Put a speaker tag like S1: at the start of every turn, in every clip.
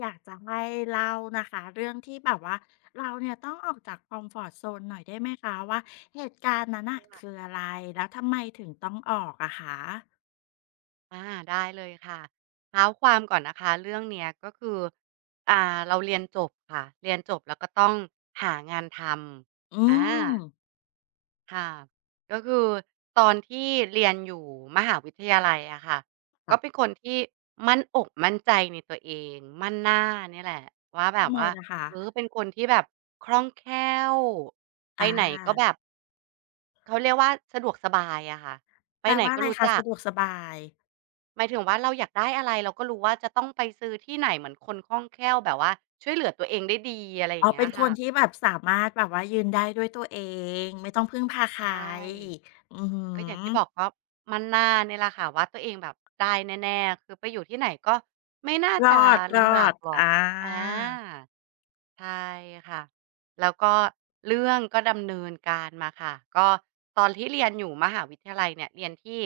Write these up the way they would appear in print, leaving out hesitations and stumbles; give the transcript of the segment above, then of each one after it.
S1: อยากจะให้เล่านะคะเรื่องที่แบบว่าเราเนี่ยต้องออกจากคอมฟอร์ตโซนหน่อยได้ไหมคะว่าเหตุการณ์นั้นน่ะคืออะไรแล้วทำไมถึงต้องออกอะคะ
S2: อาได้เลยค่ะเท้าความก่อนนะคะเรื่องเนี้ยก็คืออ่าเราเรียนจบค่ะเรียนจบแล้วก็ต้องหางานท
S1: อื
S2: ำ
S1: ม
S2: ค่ะก็คือตอนที่เรียนอยู่มหาวิทยาลัยอะค่ะก็
S1: ค่ะ
S2: เป็นคนที่มั่นอกมั่นใจในตัวเองมั่นหน้าเนี่ยแหละว่าแบ
S1: ทำ
S2: บ
S1: ไม
S2: ว่า
S1: ล่ะคะ
S2: เป็นคนที่แบบคล่องแคล่วไป
S1: อา
S2: ไหนก็แบบเขาเรียกว่าสะดวกสบายอะค่ะไป
S1: แปล
S2: ไหน
S1: ว่าอะ
S2: ก็
S1: ไร
S2: รู้
S1: คะ
S2: จั
S1: สะ
S2: ก
S1: ดวกสบาย
S2: หมายถึงว่าเราอยากได้อะไรเราก็รู้ว่าจะต้องไปซื้อที่ไหนเหมือนคนคล่องแคล่วแบบว่าช่วยเหลือตัวเองได้ดีอะไรอ
S1: อ๋อ
S2: ย่างเงี้
S1: เป็น
S2: ย
S1: ค
S2: ค่ะ
S1: นที่แบบสามารถแบบว่ายืนได้ด้วยตัวเองไม่ต้องพึ่งพาใคร
S2: ใช่
S1: อือฮึ
S2: ก็อย่างที่บอกก็มั่นหน้าเนี่ยแหละค่ะว่าตัวเองแบบได้แน่ๆคือไปอยู่ที่ไหนก็ไม่น่า
S1: ร
S2: จะ
S1: อ
S2: ลำบาก
S1: ด
S2: หรอ
S1: ๆ
S2: ก
S1: อา
S2: อา ใช่ค่ะแล้วก็เรื่องก็ดำเนินการมาค่ะก็ตอนที่เรียนอยู่มหาวิทยาลัยเนี่ยเรียนที่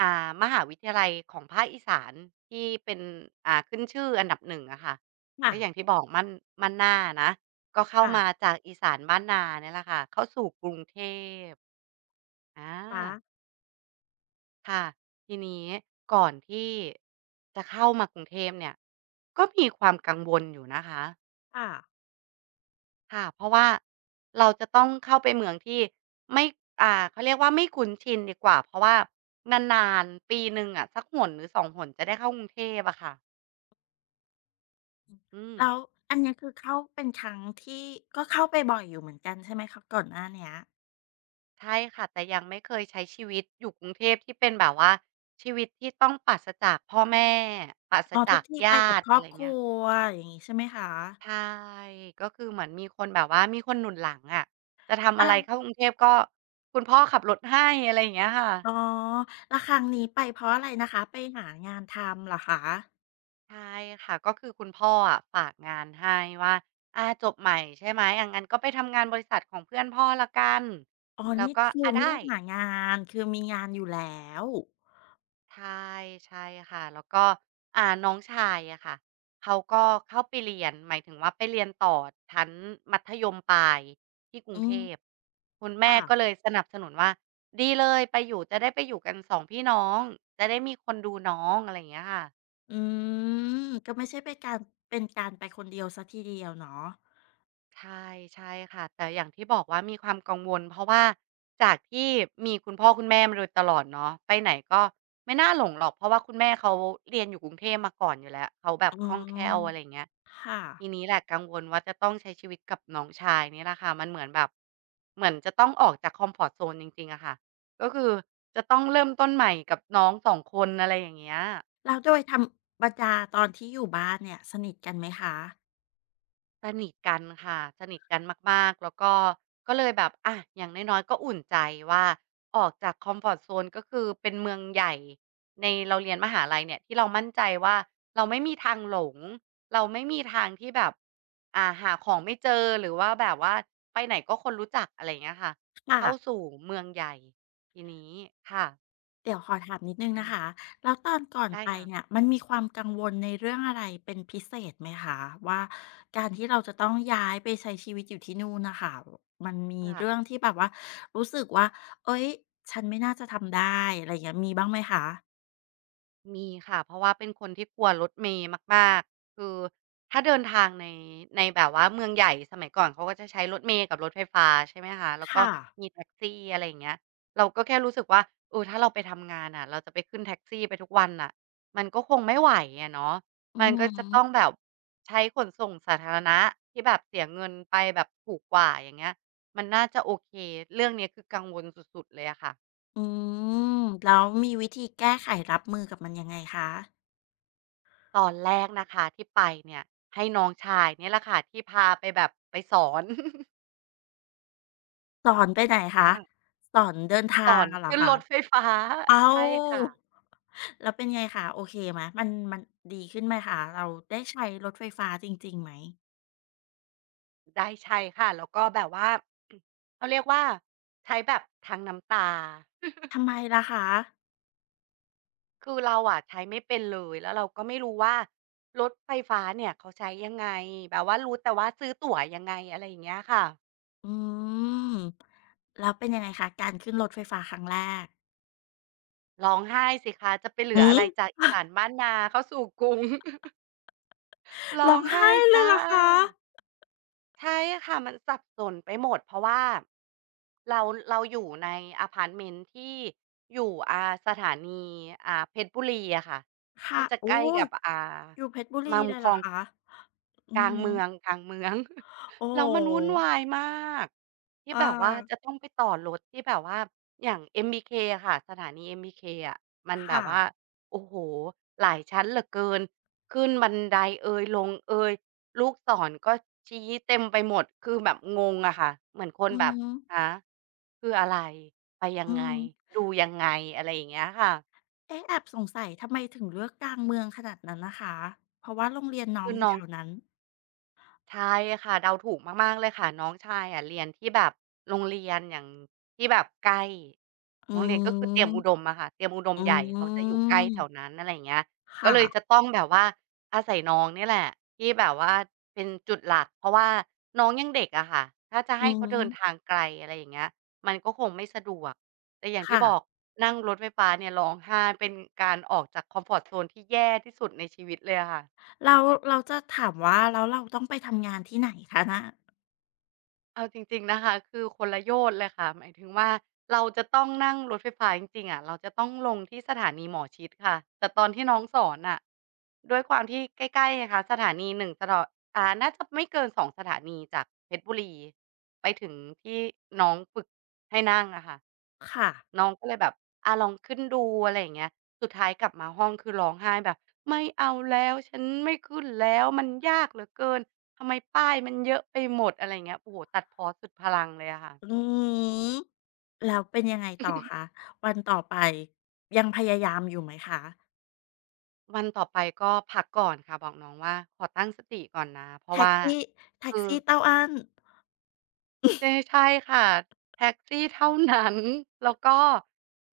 S2: มหาวิทยาลัยของภาคอีสานที่เป็นขึ้นชื่ออันดับหนึงอะค่ะ
S1: ค่ะ
S2: ก็อย่างที่บอกมั่นหน้านะก็เข้า
S1: ค่ะ
S2: มาจากอีสานบ้านนาเนี่ยแหละค่ะเข้าสู่กรุงเทพอ
S1: ๆ
S2: าค่ะทีนี้ก่อนที่จะเข้ามากรุงเทพเนี่ยก็มีความกังวลอยู่นะคะ
S1: ค่ะ
S2: ค่ะเพราะว่าเราจะต้องเข้าไปเมืองที่ไม่อ่าเขาเรียกว่าไม่คุ้นชินดีกว่าเพราะว่านานๆปีหนึ่งอะสักหนหรือสองหนจะได้เข้ากรุงเทพอะค่ะอืม
S1: แล้วอันเนี้ยคือเข้าเป็นครั้งที่ก็เข้าไปบ่อยอยู่เหมือนกันใช่ไหมคะก่อนหน้าเนี้ย
S2: ใช่ค่ะแต่ยังไม่เคยใช้ชีวิตอยู่กรุงเทพที่เป็นแบบว่าชีวิตที่ต้องปราศจากพ่อแม่ปราศ
S1: อ๋อทุ
S2: จา
S1: ก
S2: ก
S1: ที่
S2: ญ
S1: ไป
S2: า
S1: กับค
S2: ติ
S1: รอ
S2: อะ
S1: บ
S2: ไร
S1: ครั
S2: เงี้ย
S1: วอย่างงี้ใช่ไหมคะ
S2: ใช่ก็คือเหมือนมีคนแบบว่ามีคนหนุนหลังอะจะทำอะไร
S1: อา
S2: เข้ากรุงเทพก็คุณพ่อขับรถให้อะไรอย่างเงี้ยค่ะ
S1: อ๋อแล้วครั้งนี้ไปเพราะอะไรนะคะไปหางานทำเหรอคะ
S2: ใช่ค่ะก็คือคุณพ่ออะฝากงานให้ว่าจบใหม่ใช่ไหมงั้นก็ไปทำงานบริษัทของเพื่อนพ่อแล้วกัน
S1: อ๋อ
S2: แล้ว
S1: นี่
S2: ก็
S1: คือไม่
S2: ได้
S1: ได้หางานคือมีงานอยู่แล้ว
S2: ใช่ใช่ค่ะแล้วก็น้องชายอะค่ะเขาก็เข้าไปเรียนหมายถึงว่าไปเรียนต่อชั้นมัธยมปลายที่กรุ
S1: อื
S2: งเท
S1: ม
S2: พคุณแม่
S1: ค่ะ
S2: ก็เลยสนับสนุนว่าดีเลยไปอยู่จะได้ไปอยู่กันสองพี่น้องจะได้มีคนดูน้องอะไรอย่างเงี้ยค่ะ
S1: อืมก็ไม่ใช่เป็นการเป็นการไปคนเดียวเสียทีเดียวเนาะ
S2: ใช่ใช่ค่ะแต่อย่างที่บอกว่ามีความกังวลเพราะว่าจากที่มีคุณพ่อคุณแม่มาโดยตลอดเนาะไปไหนก็ไม่น่าหลงหรอกเพราะว่าคุณแม่เขาเรียนอยู่กรุงเทพมาก่อนอยู่แล้วเขาแบ
S1: อื
S2: บคล่อง
S1: ม
S2: แคล่วอะไรอย่างเงี้ย
S1: ค่ะ
S2: ทีนี้แหละกังวลว่าจะต้องใช้ชีวิตกับน้องชายนี่แหละค่ะมันเหมือนแบบเหมือนจะต้องออกจากคอมฟอร์ตโซนจริงๆอะค่ะก็คือจะต้องเริ่มต้นใหม่กับน้องสองคนอะไรอย่างเงี้ย
S1: แล้วโดยธรรมดาตอนที่อยู่บ้านเนี่ยสนิทกันไหมคะ
S2: สนิทกันค่ะ สนิทกันมากๆแล้วก็ก็เลยแบบอย่างน้อยๆก็อุ่นใจว่าออกจากคอมฟอร์ตโซนก็คือเป็นเมืองใหญ่ในเราเรียนมหาลัยเนี่ยที่เรามั่นใจว่าเราไม่มีทางหลงเราไม่มีทางที่แบบหาของไม่เจอหรือว่าแบบว่าไปไหนก็คนรู้จักอะไรอย่างเงี้ยค่ะเข้า
S1: ค่ะ
S2: สู่เมืองใหญ่ทีนี้ค่ะ
S1: เดี๋ยวขอถามนิดนึงนะคะ
S2: อา
S1: แล้วตอนก่อน
S2: ได้
S1: ไป
S2: ค่ะ
S1: เนี่ยมันมีความกังวลในเรื่องอะไรเป็นพิเศษไหมคะว่าการที่เราจะต้องย้ายไปใช้ชีวิตอยู่ที่นู่นนะคะมันมีเรื่อง
S2: ค่ะ
S1: ที่แบบว่ารู้สึกว่าเฮ้ยฉันไม่น่าจะทำได้อะไรอย่างเงี้ยมีบ้างไหมคะ
S2: มีค่ะเพราะว่าเป็นคนที่กลัวรถเมล์มากๆคือถ้าเดินทางในแบบว่าเมืองใหญ่สมัยก่อนเขาก็จะใช้รถเมล์กับรถไฟฟ้าใช่ไหมคะแล้วก็
S1: ค่ะ
S2: มีแท็กซี่อะไรอย่างเงี้ยเราก็แค่รู้สึกว่าเออถ้าเราไปทำงานน่ะเราจะไปขึ้นแท็กซี่ไปทุกวันน่ะมันก็คงไม่ไหวอะเนาะ
S1: อื
S2: มันก็จะต้อง
S1: ม
S2: แบบใช้ขนส่งสาธารณะที่แบบเสียเงินไปแบบถูกกว่าอย่างเงี้ยมันน่าจะโอเคเรื่องเนี้ยคือกังวลสุดๆเลยอะค่ะ
S1: อืมแล้วมีวิธีแก้ไขรับมือกับมันยังไงคะ
S2: ตอนแรกนะคะที่ไปเนี่ยให้น้องชายเนี่ยแหละค่ะที่พาไปแบบไปสอน
S1: สอนไปไหนคะ
S2: อา
S1: สอนเดิน
S2: ส
S1: ทา
S2: อ
S1: ง
S2: น
S1: อะเหรอ
S2: ขึ้นร
S1: คะ
S2: ถไฟฟ้า
S1: เอ้า
S2: ใช่ค่ะ
S1: แล้วเป็นไงคะโอเคไหมมันมันดีขึ้นไหมคะเราได้ใช้รถไฟฟ้าจริงๆไหม
S2: ได้ใช่ค่ะแล้วก็แบบว่า เขาเรียกว่าใช้แบบทั้งน้ำตา
S1: ทำไมล่ะคะ
S2: คือเราอะใช้ไม่เป็นเลยแล้วเราก็ไม่รู้ว่ารถไฟฟ้าเนี่ยเขาใช้ยังไงแบบว่ารู้แต่ว่าซื้อตั๋วยังไงอะไรอย่างเงี้ยค่ะ
S1: อืมแล้วเป็นยังไงคะการขึ้นรถไฟฟ้าครั้งแรก
S2: ร้องไห้สิคะจะไปเหลื
S1: อื
S2: ออะ
S1: ม
S2: ไรจาก อีสานบ้านนาเข้าสู่กรุง ร้
S1: ร้
S2: อ
S1: อ
S2: ง
S1: ง
S2: ไห้
S1: ไห้เลย
S2: จ้ะ
S1: เหรอคะ
S2: ใช่ค่ะมันสับสนไปหมดเพราะว่าเราอยู่ในพาร์ตเมนต์ที่อยู่สถานีเพชรบุรีอะค่ะ
S1: ค่ะ
S2: ที่จะ
S1: โอ้
S2: ใกล้
S1: ย
S2: กับ
S1: อยู่เพชรบุรี
S2: มา
S1: เล
S2: บุ
S1: ย
S2: ค
S1: เหร
S2: ล
S1: อ
S2: อง
S1: คะอื
S2: กลาง
S1: ม
S2: เมืองกลางเมือง
S1: โอ้โฮ
S2: แล้วมันวุ่นวายมากที่
S1: อา
S2: แบบว่าจะต้องไปต่อรถที่แบบว่าอย่าง MBK อมบีเคอะค่ะสถานี MBK อมบีเคอ่ะมันแบ
S1: ค่ะ
S2: บว่าโอ้โหหลายชั้นเหลือเกินขึ้นบันไดเอยลงเอยลูกศรก็ชี้เต็มไปหมดคือแบบงงอะค่ะเหมือนคน
S1: อื
S2: แบบ
S1: ม
S2: ฮะคืออะไรไปยั
S1: อื
S2: งไง
S1: ม
S2: ดูยังไงอะไรอย่างเงี้ยค่ะ
S1: เอ๊ะแอบสงสัยทำไมถึงเลือกกลางเมืองขนาดนั้นนะคะเพราะว่าโรงเรียนน้อง
S2: คือ
S1: อยู่
S2: น้อ
S1: แถ
S2: ง
S1: วนั้น
S2: ใช่ค่ะเดาถูกมากๆเลยค่ะน้องชายอะเรียนที่แบบโรงเรียนอย่างที่แบบใกล้
S1: อื
S2: โรงเรียนก็คือเตรียมอุด
S1: ม
S2: มอะค่ะเตรียมอุดม
S1: อื
S2: ใหญ่เขาจะอยู่ใกล้แถว
S1: ม
S2: นั้นอะไรอย่างเงี้ยก็
S1: ค่ะ
S2: เลยจะต้องแบบว่าอาศัยน้องเนี่ยแหละที่แบบว่าเป็นจุดหลักเพราะว่าน้องยังเด็กอะค่ะถ้าจะ
S1: อื
S2: ให้เขาเดินทาง
S1: ม
S2: ไกลอะไรอย่างเงี้ยมันก็คงไม่สะดวกแต่อย่างที่
S1: ค่ะ
S2: บอกนั่งรถไฟฟ้าเนี่ยร้องไห้เป็นการออกจากคอมฟอร์ตโซนที่แย่ที่สุดในชีวิตเลยอะค่ะ
S1: แล้วแลจะถามว่าแล้วเราต้องไปทำงานที่ไหนคะน่ะ
S2: เอาจริงๆนะคะคือคนละโยชน์เลยค่ะหมายถึงว่าเราจะต้องนั่งรถไฟฟ้าจริงๆอะเราจะต้องลงที่สถานีหมอชิตค่ะแต่ตอนที่น้องสอนน่ะด้วยความที่ใกล้ๆไงคะสถานีหนึ่งสถอน่าจะไม่เกินสองสถานีจากเพชรบุรีไปถึงที่น้องฝึกให้นั่งอะค่ะ
S1: ค่ะ
S2: น้องก็เลยแบบลองขึ้นดูอะไรอย่างเงี้ยสุดท้ายกลับมาห้องคือร้องไห้แบบไม่เอาแล้วฉันไม่ขึ้นแล้วมันยากเหลือเกินทำไมป้ายมันเยอะไปหมดอะไรอย่างเงี้ยโอ้โฮตัดพ้อสุดพลังเลยอะค่ะ
S1: อืมแล้วเป็นยังไงต่อคะ วันต่อไปยังพยายามอยู่ไหมคะ
S2: วันต่อไปก็พักก่อนค่ะบอกน้องว่าขอตั้งสติก่อนนะเพราะ
S1: แท็ก
S2: ว่า
S1: ซี่แท็ก
S2: คือ
S1: ซี่เต้าอั้น
S2: ใช่ใช่ค่ะแท็กซี่เท่านั้น แล้วก็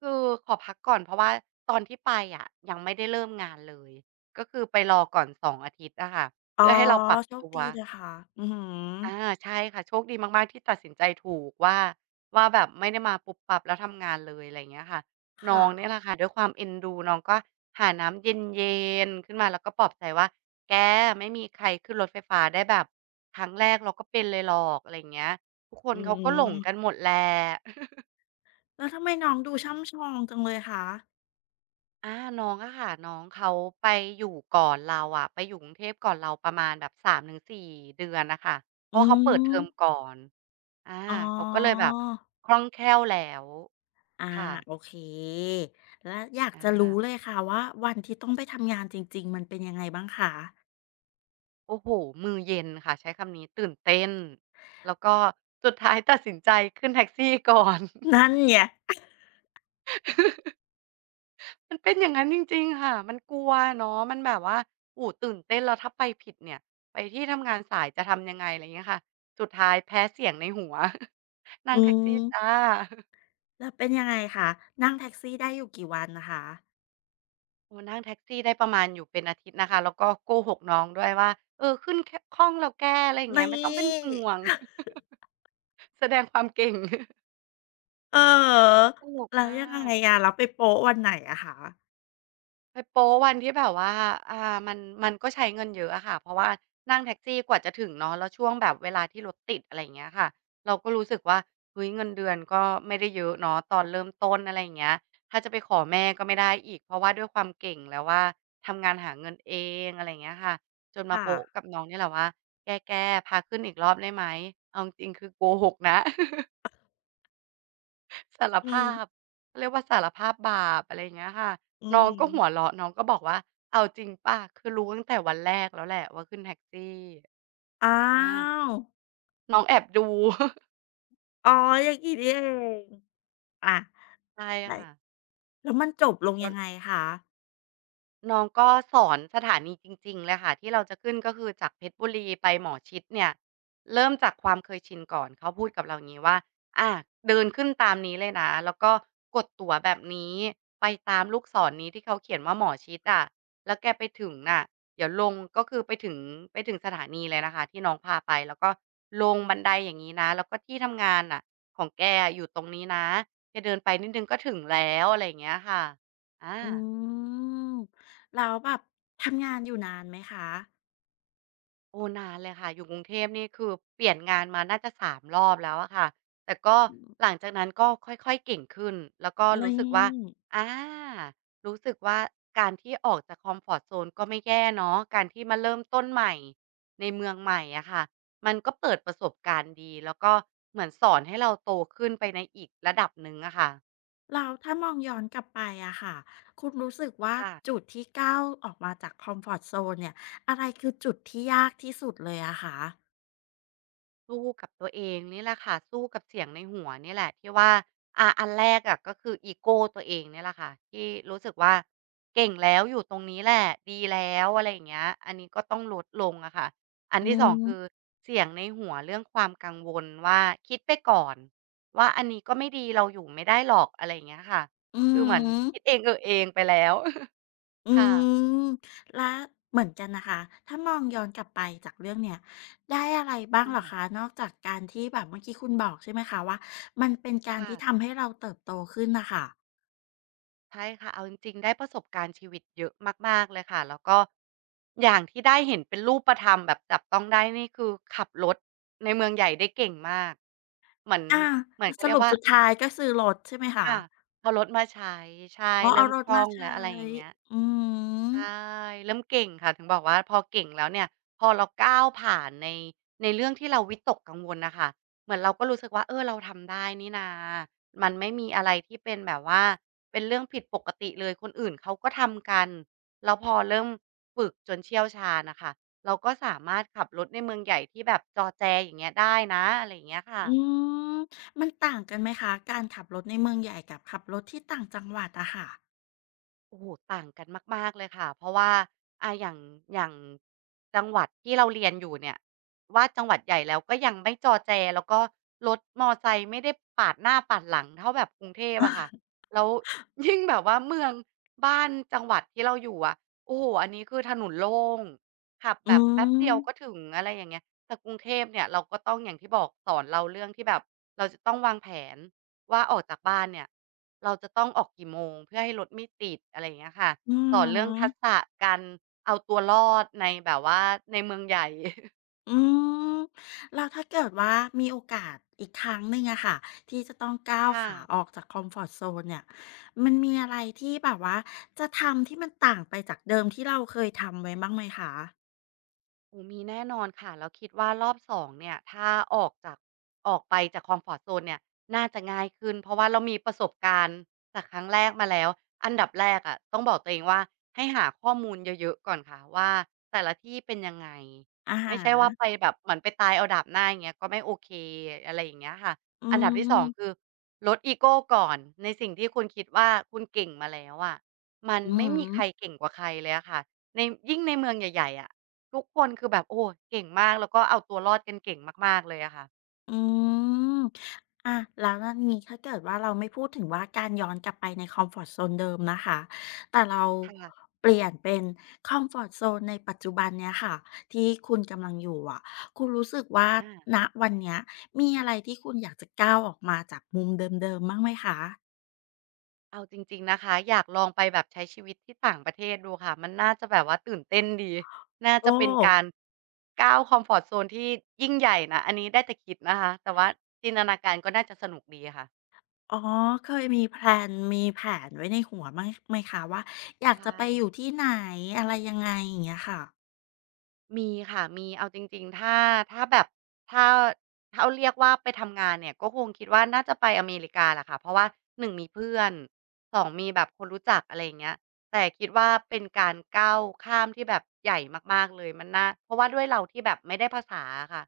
S2: คือขอพักก่อนเพราะว่าตอนที่ไปอะยังไม่ได้เริ่มงานเลยก็คือไปรอก่อน2องอาทิตย์อะค่ะ
S1: อ๋อ
S2: เพื่อให้เราปรับ
S1: โชค
S2: ตัว
S1: ดีนะคะอือฮึ
S2: อาใช่ค่ะโชคดีมากๆที่ตัดสินใจถูกว่าว่าแบบไม่ได้มาปุบปับแล้วทำงานเลยอะไรอย่างเงี้ยค่ะน้องเนี่
S1: ค่ะ
S2: ยแหละค่ะด้วยความเอ็นดูน้องก็หาน้ำเย็นๆขึ้นมาแล้วก็ปลอบใจว่าแกไม่มีใครขึ้นรถไฟฟ้าได้แบบครั้งแรกเราก็เป็นเลยหรอกอะไรอย่างเงี้ยทุกคน
S1: อื
S2: เขาก็หลงกันห
S1: ม
S2: มดแหละ
S1: แล้วทำไมน้องดูช่ำชองจังเลยคะ
S2: อาน้องอะค่ะน้องเขาไปอยู่ก่อนเราอะไปอยู่กรุงเทพก่อนเราประมาณแบบ3-4เดือนน่ะค่ะเพ
S1: อื
S2: ราะว่าเขาเปิดเทอ
S1: ม
S2: มก่อนอา
S1: อ๋อ
S2: เขาก็เลยแบบคล่องแคล่วแล้ว
S1: อา
S2: ค
S1: โอ
S2: ่ะ
S1: เคแล้วอยาก
S2: อ
S1: จะรู้
S2: า
S1: เลยค่ะว่าวันที่ต้องไปทำงานจริงๆมันเป็นยังไงบ้างคะ
S2: โอ้โฮมือเย็นค่ะใช้คำนี้ตื่นเต้นแล้วก็สุดท้ายตัดสินใจขึ้นแท็กซี่ก่อน
S1: นั่นไง
S2: มันเป็นอย่างนั้นจริงๆค่ะมันกลัวเนาะมันแบบว่าโอ้โฮตื่นเต้นแล้วถ้าไปผิดเนี่ยไปที่ทำงานสายจะทำยังไงอะไรอย่างเงี้ยค่ะสุดท้ายแพ้เสียงในหัว นั่ง
S1: อื
S2: แท็กซี่จ้ะ
S1: มแล้วเป็นยังไงคะนั่งแท็กซี่ได้อยู่กี่วันนะคะ
S2: โอ้นั่งแท็กซี่ได้ประมาณอยู่เป็นอาทิตย์นะคะแล้วก็โกหกน้องด้วยว่าเออขึ้นแค่คล่องแล้วแกอะไรอย่างเงี้
S1: นี่
S2: ยไม่ต้องเป็นห่วง แสดงความเก่ง
S1: เออ
S2: ตลก
S1: แล้ว
S2: ม
S1: ยัง
S2: า
S1: ไง
S2: ก
S1: อะแล้วไปโป๊ะวันไหนอะคะ
S2: ไปโป๊วันที่แบบว่าอ่ามันมันก็ใช้เงินเยอะอะค่ะ เพราะว่านั่งแท็กซี่กว่าจะถึงเนาะแล้วช่วงแบบเวลาที่รถติดอะไรอย่างเงี้ยค่ะเราก็รู้สึกว่าเฮ้ยเงินเดือนก็ไม่ได้เยอะเนาะตอนเริ่มต้นอะไรอย่างเงี้ยถ้าจะไปขอแม่ก็ไม่ได้อีกเพราะว่าด้วยความเก่งแล้วว่าทำงานหาเงินเองอะไรอย่างเงี้ยค่ะจนมา
S1: ค่ะ
S2: โป๊ะกับน้องนี่แหละว่าแกๆพาขึ้นอีกรอบได้ไหมเอาจริงๆคือโกหกนะ สาร
S1: อืม
S2: ภาพเขาเรียกว่าสารภาพบาปอะไรอย่างเงี้ยค่ะ
S1: อื
S2: น้องก็หัว
S1: ม
S2: เราะน้องก็บอกว่าเอาจริงเปล่าคือรู้ตั้งแต่วันแรกแล้วแหละว่าขึ้นแท็กซี่
S1: อ้า
S2: อา
S1: ว
S2: น้องแอบดู
S1: อ๋ออย่างงี้นี่เองอา
S2: ใช่
S1: ไร
S2: ค่ะ
S1: แล้วมันจบลง
S2: แล้
S1: ยั
S2: ว
S1: งไงคะ
S2: น้องก็สอนสถานีจริงๆเลยค่ะที่เราจะขึ้นก็คือจากเพชรบุรีไปหมอชิตเนี่ยเริ่มจากความเคยชินก่อนเขาพูดกับเราอย่างงี้ว่าอาเดินขึ้นตามนี้เลยนะแล้วก็กดตั๋วแบบนี้ไปตามลูกศรนี้ที่เขาเขียนว่าหมอชิตอะแล้วแกไปถึงน่ะเดี๋ยวลงก็คือไปถึงไปถึงสถานีเลยนะคะที่น้องพาไปแล้วก็ลงบันไดอย่างงี้นะแล้วก็ที่ทำงานน่ะของแกอะอยู่ตรงนี้นะแกเดินไปนิดหนึ่งก็ถึงแล้วอะไรอย่างเงี้ยค่ะอา
S1: อืมแล้วแบบทำงานอยู่นานไหมคะ
S2: โอ้นานเลยค่ะอยู่กรุงเทพนี่คือเปลี่ยนงานมาน่าจะ3รอบแล้วอะค่ะแต่ก็
S1: อื
S2: ห
S1: ม
S2: ลังจากนั้นก็ค่อยๆเก่งขึ้นแล้วก็รู้
S1: นี่
S2: สึกว่าอารู้สึกว่าการที่ออกจากคอมฟอร์ตโซนก็ไม่แย่เนาะการที่มาเริ่มต้นใหม่ในเมืองใหม่อะค่ะมันก็เปิดประสบการณ์ดีแล้วก็เหมือนสอนให้เราโตขึ้นไปในอีกระดับหนึ่งอะค่ะ
S1: แล้วถ้ามองย้อนกลับไปอะค่ะคุณรู้สึกว่า
S2: ค่ะ
S1: จุดที่ก้าวออกมาจากคอมฟอร์ตโซนเนี่ยอะไรคือจุดที่ยากที่สุดเลยอะคะ
S2: สู้กับตัวเองนี่แหละค่ะสู้กับเสียงในหัวนี่แหละที่ว่าอันแรกอะก็คืออีโกตัวเองเนี่ยแหละค่ะที่รู้สึกว่าเก่งแล้วอยู่ตรงนี้แหละดีแล้วอะไรอย่างเงี้ยอันนี้ก็ต้องลดลงอะค่ะอัน
S1: อื
S2: ที่สองคือ
S1: ม
S2: เสียงในหัวเรื่องความกังวลว่าคิดไปก่อนว่าอันนี้ก็ไม่ดีเราอยู่ไม่ได้หรอกอะไรอย่างเงี้ยค่ะ
S1: อื
S2: คือเหมื
S1: อ
S2: อน
S1: ฮึ
S2: คิดเองเออเองไปแล้ว
S1: อื
S2: ค่ะ
S1: มและเหมือนกันนะคะถ้ามองย้อนกลับไปจากเรื่องเนี่ยได้อะไรบ้า
S2: อ
S1: งเหรอคะ
S2: า
S1: นอกจากการที่แบบเมื่อกี้คุณบอกใช่ไหมคะว่ามันเป็นการที่
S2: ค่ะ
S1: ทำให้เราเติบโตขึ้นน่ะค่ะ
S2: ใช่ค่ะ เอาจริงๆ ได้ประสบการณ์ชีวิตเยอะมากๆเลยค่ะ แล้วก็อย่างที่ได้เห็นเป็นรูปธรรมแบบจับต้องได้นี่คือขับรถในเมืองใหญ่ได้เก่งมาก เหมือน
S1: อา
S2: เหมือนก็
S1: ส
S2: เขาเรีย
S1: รุ
S2: ก
S1: ป
S2: ว่า
S1: สุดท้ายก็ซื้อรถใช่ไหมคะ
S2: ค่ะพอรถมาใช้ใช่
S1: อ๋อเอา
S2: เริ่ม
S1: ร
S2: ค
S1: ถ
S2: ล่
S1: มา
S2: องแล้
S1: ใช้
S2: วอะไรอย่างเงี้ย
S1: อืม
S2: ใช่เริ่มเก่งค่ะถึงบอกว่าพอเก่งแล้วเนี่ยพอเราก้าวผ่านในเรื่องที่เราวิตกกังวลน่ะค่ะเหมือนเราก็รู้สึกว่าเออเราทำได้นี่นามันไม่มีอะไรที่เป็นแบบว่าเป็นเรื่องผิดปกติเลยคนอื่นเขาก็ทำกันแล้วพอเริ่มฝึกจนเชี่ยวชาญน่ะค่ะเราก็สามารถขับรถในเมืองใหญ่ที่แบบจอแจอย่างเงี้ยได้นะอะไรอย่างเงี้ยค่ะ
S1: อืมมันต่างกันไหมคะการขับรถในเมืองใหญ่กับขับรถที่ต่างจังหวัดอะค่ะ
S2: โอ้โหต่างกันมากๆเลยค่ะ เพราะว่าอ่าอย่างอย่างจังหวัดที่เราเรียนอยู่เนี่ยว่าจังหวัดใหญ่แล้วก็ยังไม่จอแจแล้วก็รถมอไซค์ไม่ได้ปาดหน้าปาดหลังเท่าแบบกรุงเทพอะค่ะแล้ว ยิ่งแบบว่าเมืองบ้านจังหวัดที่เราอยู่อะโอ้โหอันนี้คือถนนโล่งขับ
S1: อื
S2: แบบแป๊บเดี
S1: ม
S2: ยวก็ถึงอะไรอย่างเงี้ยแต่กรุงเทพเนี่ยเราก็ต้องอย่างที่บอกสอนเราเรื่องที่แบบเราจะต้องวางแผนว่าออกจากบ้านเนี่ย เราจะต้องออกกี่โมงเพื่อให้รถไม่ติดอะไรอย่างเงี้ยค่ะ
S1: อือ
S2: สอนเรื่องทัก
S1: ฮึ
S2: ษะการเอาตัวรอดในแบบว่าในเมืองใหญ่
S1: อืมแล้วถ้าเกิดว่ามีโอกาสอีกครั้งหนึ่งอะค่ะที่จะต้องก้าว
S2: ค่ะ
S1: ขาออกจากคอมฟอร์ตโซนเนี่ยมันมีอะไรที่แบบว่าจะทำที่มันต่างไปจากเดิมที่เราเคยทำไว้บ้างไหมคะ
S2: โอ้มีแน่นอนค่ะแล้วคิดว่ารอบสองเนี่ยถ้าออกจากออกไปจากคอมฟอร์ตโซนเนี่ยน่าจะง่ายขึ้นเพราะว่าเรามีประสบการณ์จากครั้งแรกมาแล้วอันดับแรกอะต้องบอกตัวเองว่าให้หาข้อมูลเยอะๆก่อนค่ะว่าแต่ละที่เป็นยังไง
S1: อะ
S2: ไม่ใช่ว่า
S1: ฮะ
S2: ไปแบบเหมือนไปตายเอาดาบหน้าอย่างเงี้ยก็ไม่โอเคอะไรอย่างเงี้ยค่ะ
S1: อื
S2: อันดับที่สอง
S1: ม
S2: คือลดอีโกก่อนในสิ่งที่คุณคิดว่าคุณเก่งมาแล้วอะมัน
S1: อือ
S2: ไม่
S1: ฮึ
S2: มีใครเก่งกว่าใครเลยอะค่ะในในเมืองใหญ่ๆอะ ทุกคนคือแบบโอ้เก่งมากแล้วก็เอาตัวรอดกันเก่งมากๆเลยอะค่ะ
S1: อืมอาแล้วนย่นนี้ถ้าเกิดว่าเราไม่พูดถึงว่าการย้อนกลับไปในคอมฟอร์ตโซนเดิมนะคะ แต่เรา
S2: ค่ะ
S1: เปลี่ยนเป็นคอมฟอร์ตโซนในปัจจุบันเนี้ยค่ะที่คุณกำลังอยู่อะคุณรู้สึกว่าณ
S2: อา
S1: วันเนี้ยมีอะไรที่คุณอยากจะก้าวออกมาจากมุมเดิมๆบ้างไหมคะ
S2: เอาจริงๆนะคะอยากลองไปแบบใช้ชีวิตที่ต่างประเทศดูค่ะ มันน่าจะแบบว่าตื่นเต้นดีน่า
S1: โอ้
S2: จะเป็นการก้าวคอมฟอร์ตโซนที่ยิ่งใหญ่นะอันนี้ได้แต่คิดนะคะ แต่ว่าจินตนาการก็น่าจะสนุกดีค่ะ
S1: อ๋อเคยมีแพลนมีแผนไว้ในหัวบ้างไหมคะว่า อยา
S2: ใช
S1: กจะไป
S2: ่
S1: อยู่ที่ไหน อะไรยังไงอย่างเงี้ยค่ะ
S2: มีค่ะมีเอาจริงๆถ้าถ้าแบบถ้าถ้าเรียกว่าไปทำงานเนี่ยก็คงคิดว่าน่าจะไปอเมริกาแหละค่ะเพราะว่าหนึ่งมีเพื่อนสองมีแบบคนรู้จักอะไรอย่างเงี้ยแต่คิดว่าเป็นการก้าวข้ามที่แบบใหญ่มากๆเลยมันน่าเพราะว่าด้วยเราที่แบบไม่ได้ภาษาอะค่ะ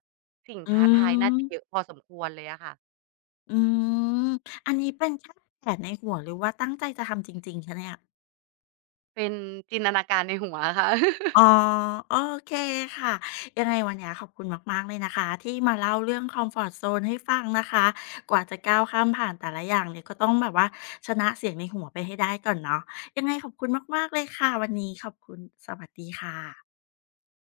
S2: สิ่ง
S1: อื
S2: ท้าทายน่า
S1: ม
S2: จะเยอะพอสมควรเลยอะค่ะ
S1: อืมอันนี้เป็นแค่แผนในหัวหรือว่าตั้งใจจะทำจริงๆคะเนี่ย
S2: เป็นจินตนาการในหัวอะค่ะ
S1: อ๋อโอเคค่ะยังไงวันเนี้ยขอบคุณมากๆเลยนะคะที่มาเล่าเรื่องคอมฟอร์ตโซนให้ฟังนะคะกว่าจะก้าวข้ามผ่านแต่ละอย่างเนี่ยก็ต้องแบบว่าชนะเสียงในหัวไปให้ได้ก่อนเนาะยังไงขอบคุณมากๆเลยค่ะวันนี้ขอบคุณสวัสดีค่ะ